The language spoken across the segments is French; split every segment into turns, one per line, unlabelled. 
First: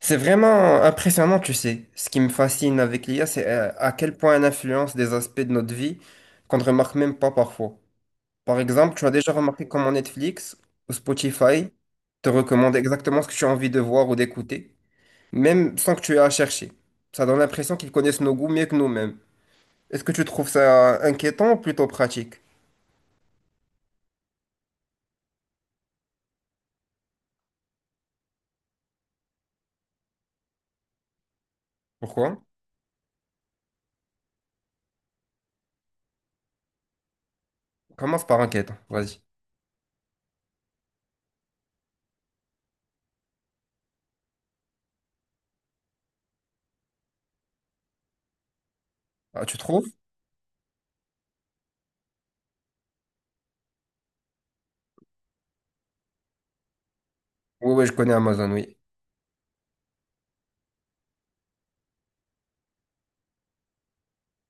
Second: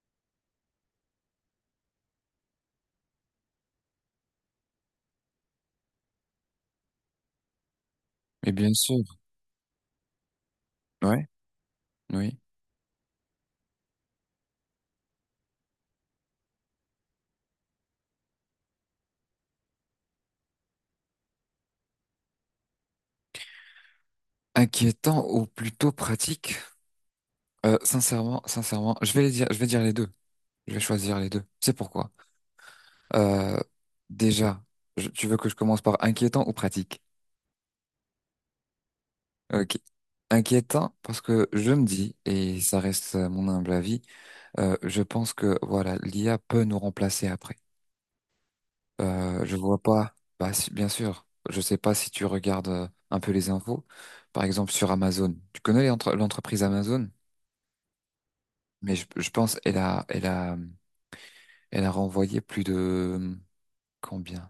C'est vraiment impressionnant, tu sais. Ce qui me fascine avec l'IA, c'est à quel point elle influence des aspects de notre vie qu'on ne remarque même pas parfois.
Mais
Par
bien
exemple,
sûr,
tu as déjà remarqué comment Netflix ou
ouais,
Spotify te
oui.
recommandent exactement ce que tu as envie de voir ou d'écouter, même sans que tu aies à chercher. Ça donne l'impression qu'ils connaissent nos goûts mieux que nous-mêmes. Est-ce que tu trouves ça inquiétant ou plutôt pratique?
Inquiétant ou plutôt pratique? Sincèrement, sincèrement, je vais les dire, je vais dire les deux. Je vais choisir les deux. C'est pourquoi.
Pourquoi?
Euh, déjà, tu veux que je commence par inquiétant ou pratique?
Commence par inquiétant, vas-y.
Ok. Inquiétant parce que je me dis, et ça reste mon humble avis, je pense que voilà, l'IA peut nous remplacer après.
Ah,
Je
tu
vois
trouves?
pas. Bah, bien sûr. Je sais pas si tu regardes un peu les infos. Par exemple, sur Amazon. Tu connais l'entreprise Amazon?
Oui, oui, je connais Amazon, oui.
Mais je pense elle a renvoyé plus de combien?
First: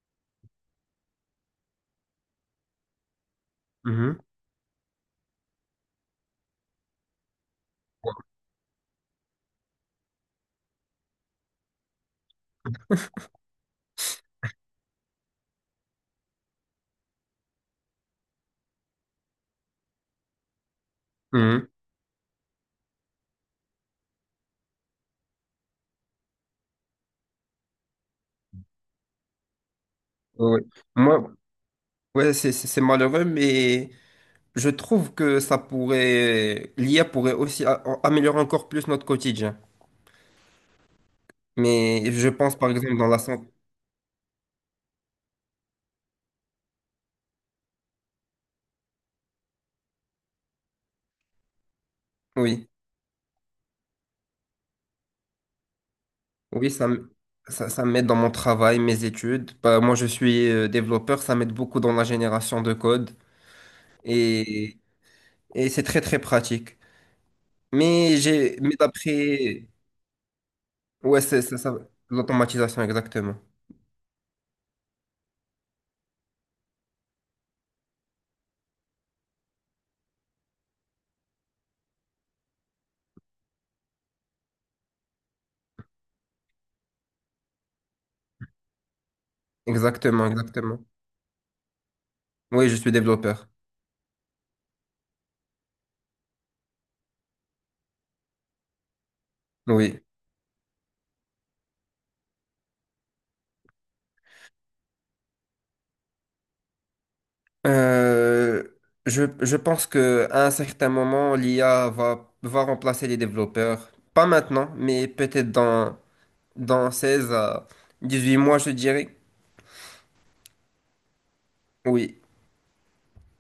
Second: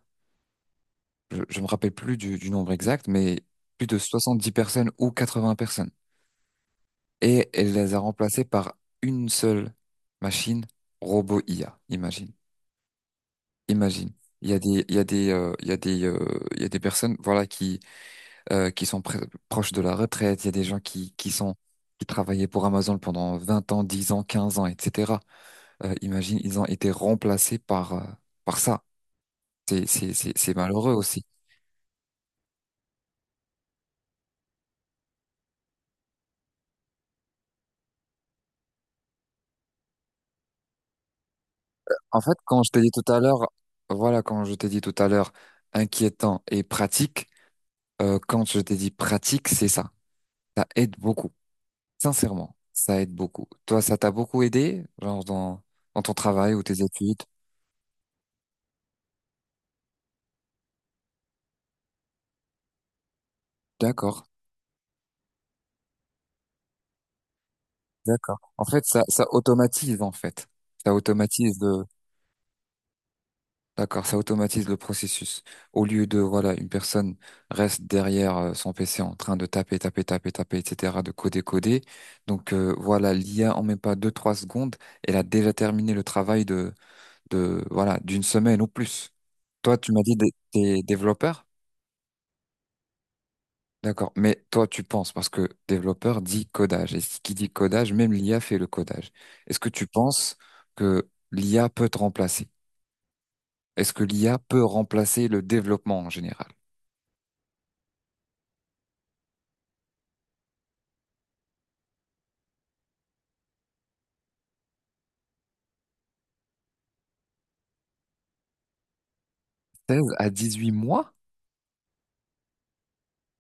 Je me rappelle plus du nombre exact, mais plus de
Mhm,
soixante dix personnes ou 80 personnes. Et elle les a remplacées par une seule machine robot IA. Imagine, imagine. Il y a des il y a des il y a des il y a des personnes voilà qui sont proches de la retraite. Il y a des gens qui sont
mhm,
qui travaillaient pour Amazon pendant 20 ans, 10 ans, 15 ans, etc. Imagine, ils ont été remplacés par par ça. C'est
oui, oui.
malheureux aussi.
Moi, ouais, c'est malheureux, mais je trouve que ça pourrait, l'IA pourrait aussi améliorer encore plus notre quotidien. Mais
En
je
fait,
pense
quand je
par
t'ai dit
exemple dans
tout
la
à l'heure,
santé.
voilà, quand je t'ai dit tout à l'heure, inquiétant et pratique, quand je t'ai dit pratique, c'est ça. Ça aide beaucoup. Sincèrement,
Oui,
ça aide beaucoup. Toi, ça t'a beaucoup aidé, dans ton travail ou
oui,
tes études.
ça, ça m'aide dans mon travail, mes études. Bah, moi, je suis développeur, ça m'aide beaucoup dans la génération de code
D'accord,
et, et c'est très très pratique. Mais
d'accord. En fait, ça automatise, en fait. Ça
ouais, c'est
automatise
ça, l'automatisation, exactement,
d'accord, ça automatise le processus. Au lieu de, voilà, une personne reste derrière son PC en train de taper, taper, taper, taper, etc., de coder, coder. Donc voilà, l'IA en met pas deux, trois secondes, elle a déjà terminé le travail de voilà, d'une semaine ou plus. Toi, tu m'as dit
exactement, exactement.
des développeurs?
Oui, je suis développeur.
D'accord, mais toi, tu penses, parce que développeur dit codage, et ce qui dit codage, même l'IA fait le codage. Est-ce que tu
Oui.
penses que l'IA peut te remplacer? Est-ce que l'IA peut remplacer le développement en général?
Euh, je pense que à un certain moment, l'IA va remplacer les développeurs. Pas maintenant, mais peut-être dans 16 à 18 mois, je dirais.
16 à 18 mois?
Oui,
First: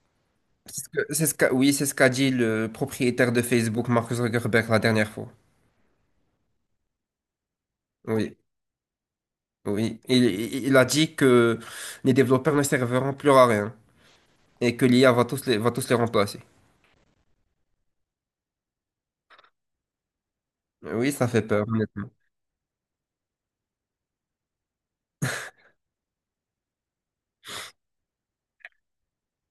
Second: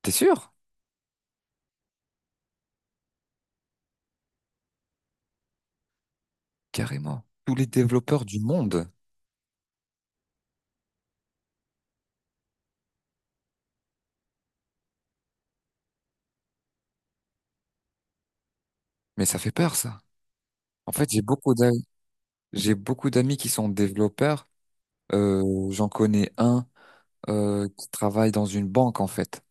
T'es sûr?
c'est ce que- c'est ce qu'a, oui, c'est ce qu'a dit le propriétaire de Facebook, Mark Zuckerberg, la dernière fois.
Carrément. Tous les développeurs
Oui,
du monde.
oui. Il a dit que les développeurs ne serviront plus à rien et que l'IA va tous les remplacer.
Mais ça fait peur, ça. En fait,
Oui, ça fait peur, honnêtement.
j'ai beaucoup d'amis qui sont développeurs. J'en connais un qui travaille dans une banque, en fait.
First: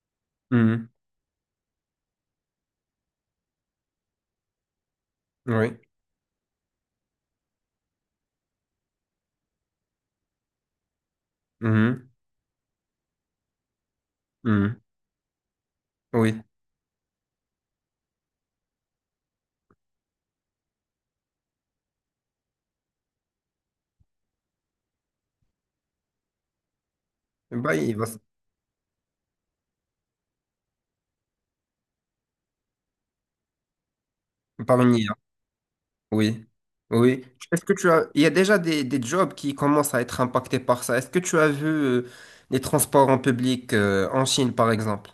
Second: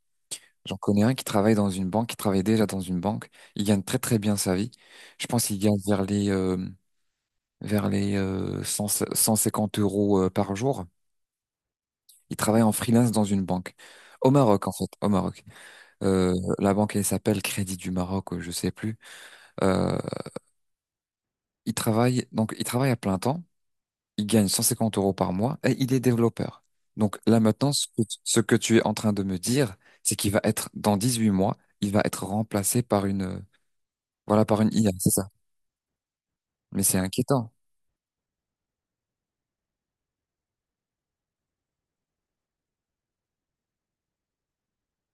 J'en
Mhm.
connais un qui travaille dans une banque, qui travaille déjà dans une banque. Il gagne très très bien sa vie. Je pense qu'il gagne
Oui.
vers les 100 150 euros par jour.
Mhm.
Il travaille en freelance dans une banque. Au Maroc, en
Mhm.
fait, au Maroc.
Oui.
Euh, la banque, elle s'appelle Crédit du Maroc, je sais plus. Euh, il travaille à plein temps, il gagne 150 euros par mois et il est développeur. Donc là maintenant,
Bah, il va,
ce que tu es en train de me dire, c'est qu'il va être dans 18 mois, il va être remplacé par une voilà par une
Par
IA,
une
c'est
IA,
ça.
oui.
Mais c'est
Oui.
inquiétant.
Est-ce que tu as... Il y a déjà des jobs qui commencent à être impactés par ça. Est-ce que tu as vu les transports en public en Chine, par exemple?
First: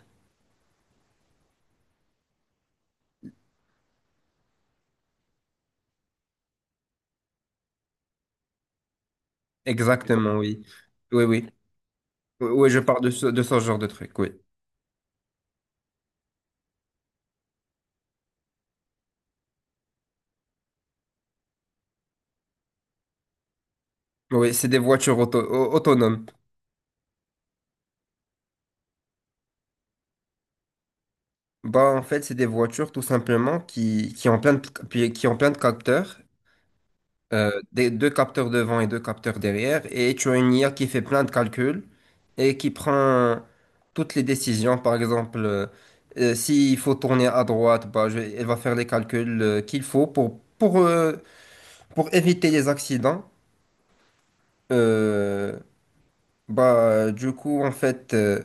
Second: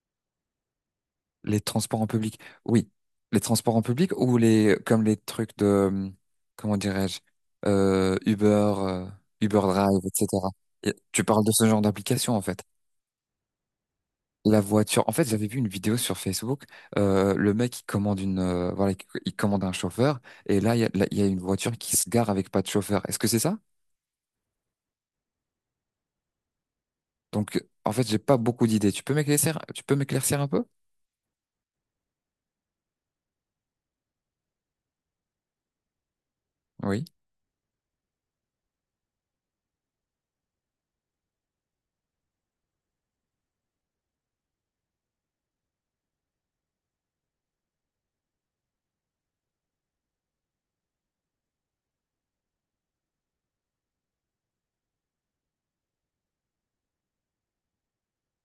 Les transports en public, oui, les transports en public ou les comme les trucs de comment dirais-je Uber, euh, Uber Drive,
Exactement,
etc.
oui.
Et tu
Oui,
parles
oui.
de ce genre d'application en
Oui,
fait.
oui, je parle de ce genre de truc, oui.
La voiture. En fait, j'avais vu une vidéo sur Facebook. Le mec, il commande une, voilà, il commande un chauffeur. Et là, là, il y a une voiture qui se gare avec pas de chauffeur. Est-ce que c'est ça?
Oui, c'est des voitures autonomes.
Donc, en fait, j'ai pas beaucoup d'idées. Tu peux m'éclaircir un peu?
Bah, en fait, c'est des voitures tout simplement qui ont qui ont plein de capteurs
Oui.
des deux capteurs devant et deux capteurs derrière, et tu as une IA qui fait plein de calculs et qui prend toutes les décisions. Par exemple, s'il faut tourner à droite, bah, elle va faire les calculs qu'il faut pour éviter les accidents. Euh, bah, du coup, en fait,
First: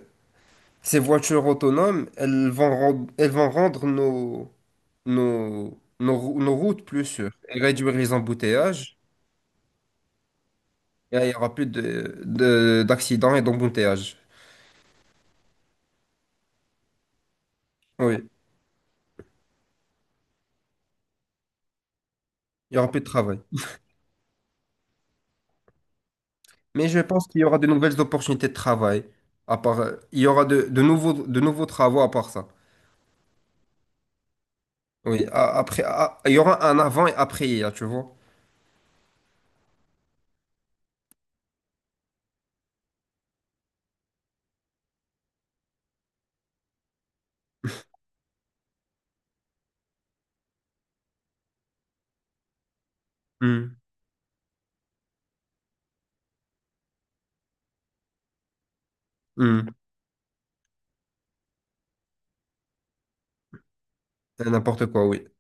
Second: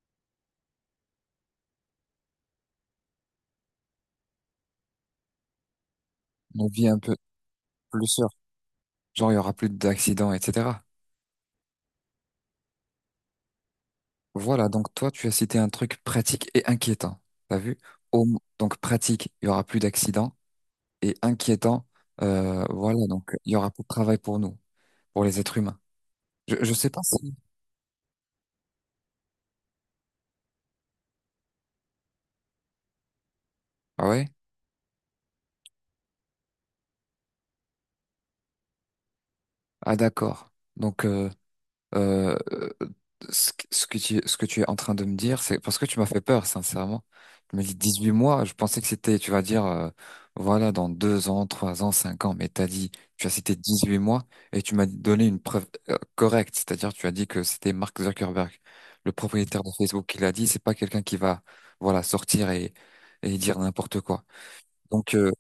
ces voitures autonomes, elles vont rendre nos
Une
routes
vie un
plus
peu
sûres et réduire
plus
les
sûre.
embouteillages.
Genre, il y aura plus d'accidents, etc.
Et là, il y aura plus d'accidents et d'embouteillages.
Voilà. Donc, toi, tu as cité un truc pratique et inquiétant. T'as vu?
Oui,
Au- donc, pratique, il y aura plus d'accidents. Et inquiétant,
il y aura
voilà.
plus de
Donc,
travail.
il y aura plus de travail pour nous, pour les êtres humains. Je
Mais
sais
je
pas
pense
si.
qu'il y aura de nouvelles opportunités de travail. À part, il y aura de nouveaux travaux à part ça.
Ah ouais.
Oui, il y aura un avant et après hier, tu vois.
Ah d'accord. Donc euh, euh, ce que tu es en train de me dire, c'est parce que tu m'as fait peur, sincèrement. Tu me dis 18 mois, je pensais que c'était, tu vas dire, voilà, dans 2 ans, 3 ans, 5 ans, mais t'as dit, tu as cité
Hmm,
18 mois et tu m'as donné une preuve correcte, c'est-à-dire tu as dit que c'était Mark Zuckerberg, le propriétaire
hmm.
de Facebook, qui l'a dit, c'est pas quelqu'un qui va, voilà, sortir et dire n'importe quoi.
N'importe quoi,
Donc
oui.
euh,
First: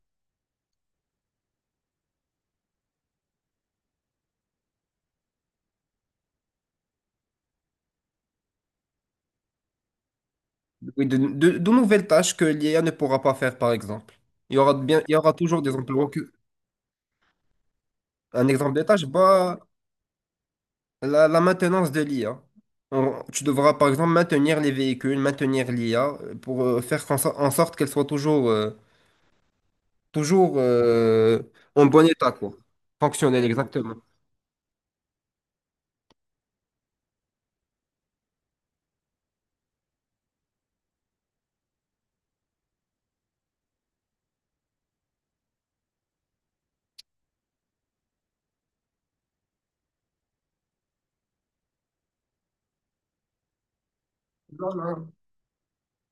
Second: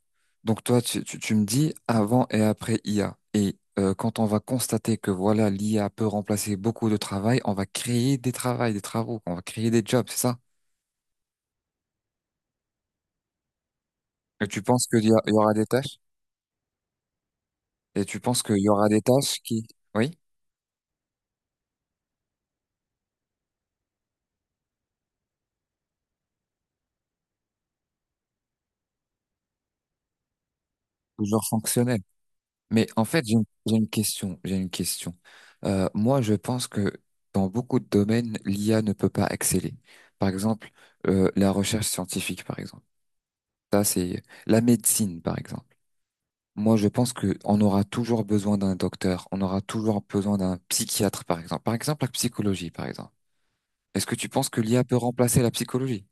donc toi, tu me dis avant et après IA. Et quand on va constater que voilà, l'IA peut remplacer beaucoup de travail, on va créer des travails, des travaux, on va créer des jobs, c'est ça?
Oui, de nouvelles tâches que l'IA ne pourra pas faire, par exemple.
Et
Il y
tu
aura
penses
bien, il y
il y
aura
aura
toujours
des
des
tâches?
emplois que,
Et tu penses
un
qu'il y
exemple des
aura des
tâches,
tâches
bah,
qui, oui,
la maintenance de l'IA. Tu devras par exemple maintenir les véhicules, maintenir l'IA pour faire qu'en en sorte qu'elle soit toujours, toujours euh,
toujours
en
fonctionnelles.
bon état, quoi.
Mais en fait,
Fonctionnelle,
j'ai une
exactement.
question, j'ai une question. Moi, je pense que dans beaucoup de domaines, l'IA ne peut pas exceller. Par exemple, la recherche scientifique, par exemple. Ça, c'est la médecine, par exemple. Moi, je pense que on aura toujours besoin d'un docteur, on aura toujours besoin d'un psychiatre, par exemple. Par exemple, la psychologie, par exemple. Est-ce que tu penses que
Non,
l'IA peut
non.
remplacer la psychologie?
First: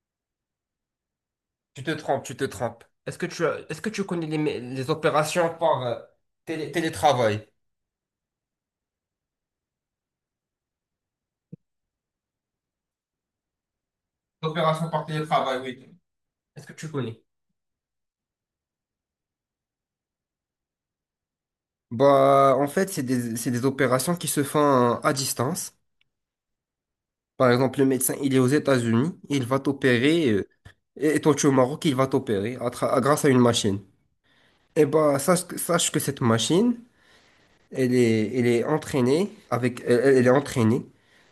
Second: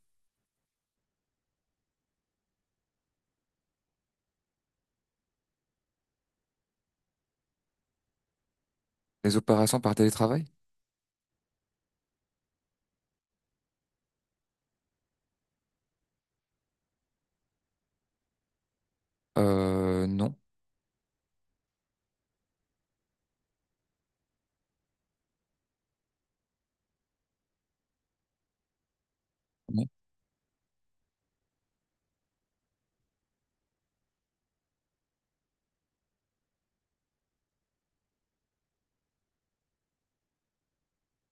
Tu te trompes, tu te trompes. Est-ce que tu connais les opérations par télétravail?
Les opérations par télétravail?
Opérations par télétravail, oui. Est-ce que tu connais?
Non.
Bah, en fait, c'est des opérations qui se font à distance. Par exemple, le médecin, il est aux États-Unis, il va
Non.
t'opérer, et toi, tu es au Maroc, il va t'opérer grâce à une machine. Eh ben, sache que cette machine, elle est entraînée avec, elle est entraînée.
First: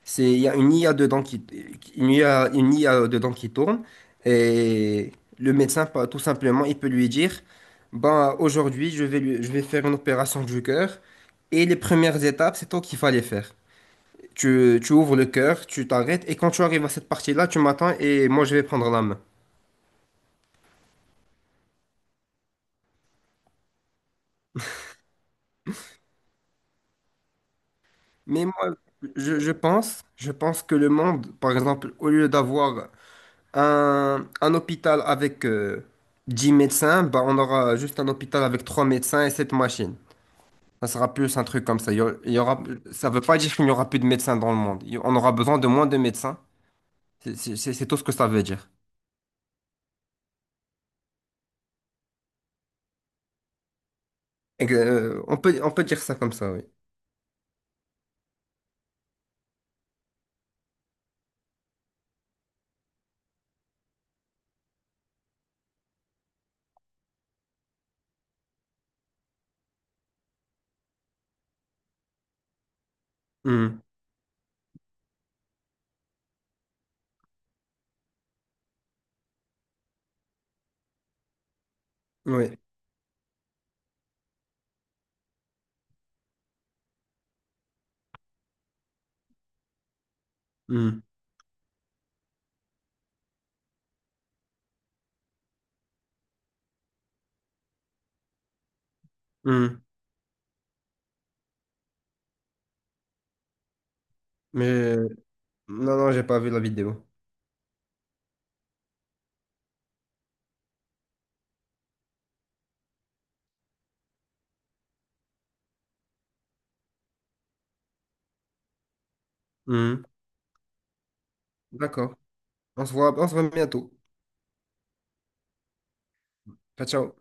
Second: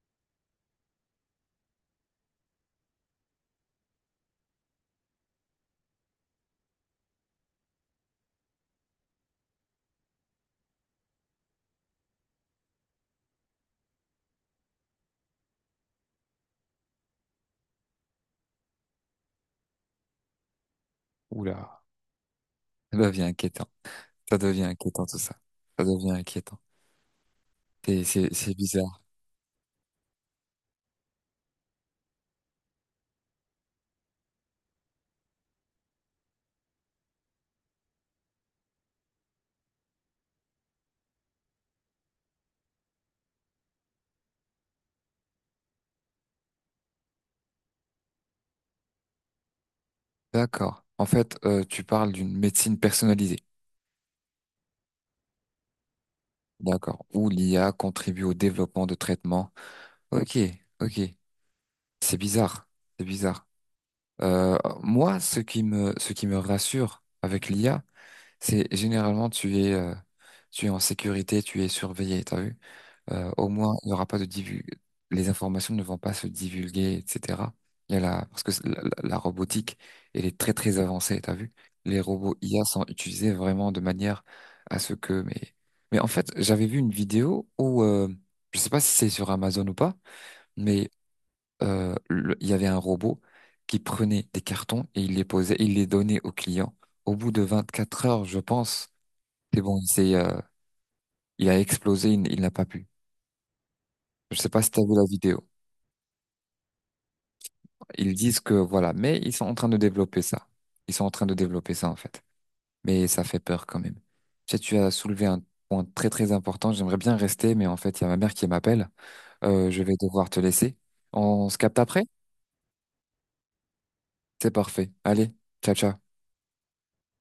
C'est, il y a une IA dedans qui, une IA dedans qui tourne, et le médecin, tout simplement, il peut lui dire, ben, aujourd'hui, je vais faire une opération du cœur, et les premières étapes, c'est toi qui vas les faire. Tu ouvres le cœur, tu t'arrêtes, et quand tu arrives à cette partie-là, tu m'attends et moi je vais prendre la main.
Oula. Ça devient inquiétant. Ça devient inquiétant, tout ça. Ça devient inquiétant.
Mais
C'est
moi,
bizarre.
je pense que le monde, par exemple, au lieu d'avoir un hôpital avec 10 médecins, bah, on aura juste un hôpital avec 3 médecins et 7 machines. Ça sera plus un truc comme ça. Ça veut pas dire qu'il n'y aura plus de médecins dans le monde. On aura besoin de moins de médecins. C'est tout ce que ça veut dire.
D'accord. En fait, tu parles d'une médecine personnalisée.
Et que, on peut dire ça comme ça, oui.
D'accord. Où l'IA contribue au développement de traitements. Ok, ok. C'est bizarre. C'est bizarre. Moi, ce qui me rassure avec l'IA, c'est généralement tu es en sécurité, tu es surveillé, t'as vu? Au moins,
Hmm.
il n'y aura pas de divulg... Les informations ne vont pas se divulguer, etc. Il y a la... Parce que la robotique, elle est très très avancée, t'as vu? Les robots
Oui.
IA sont utilisés vraiment de manière à ce que... mais en fait, j'avais vu une vidéo où, je sais pas si c'est sur Amazon ou pas, mais
Hmm.
il y avait un robot qui prenait des cartons et il les posait, il les donnait aux clients. Au bout de 24 heures, je pense, c'est bon,
Hmm.
il a explosé, il n'a pas pu. Je sais pas si tu as vu
Mais
la vidéo.
non, non, j'ai pas vu la vidéo.
Ils disent que voilà, mais ils sont en train de développer ça. Ils sont en train de développer ça en fait. Mais ça fait peur quand même. Tu sais, tu as soulevé un point très très important. J'aimerais bien rester, mais en fait, il y a ma mère qui m'appelle. Je vais
Mhm.
devoir te laisser. On se capte après?
D'accord. On se voit bientôt.
C'est parfait. Allez, ciao ciao.
Ciao, ciao.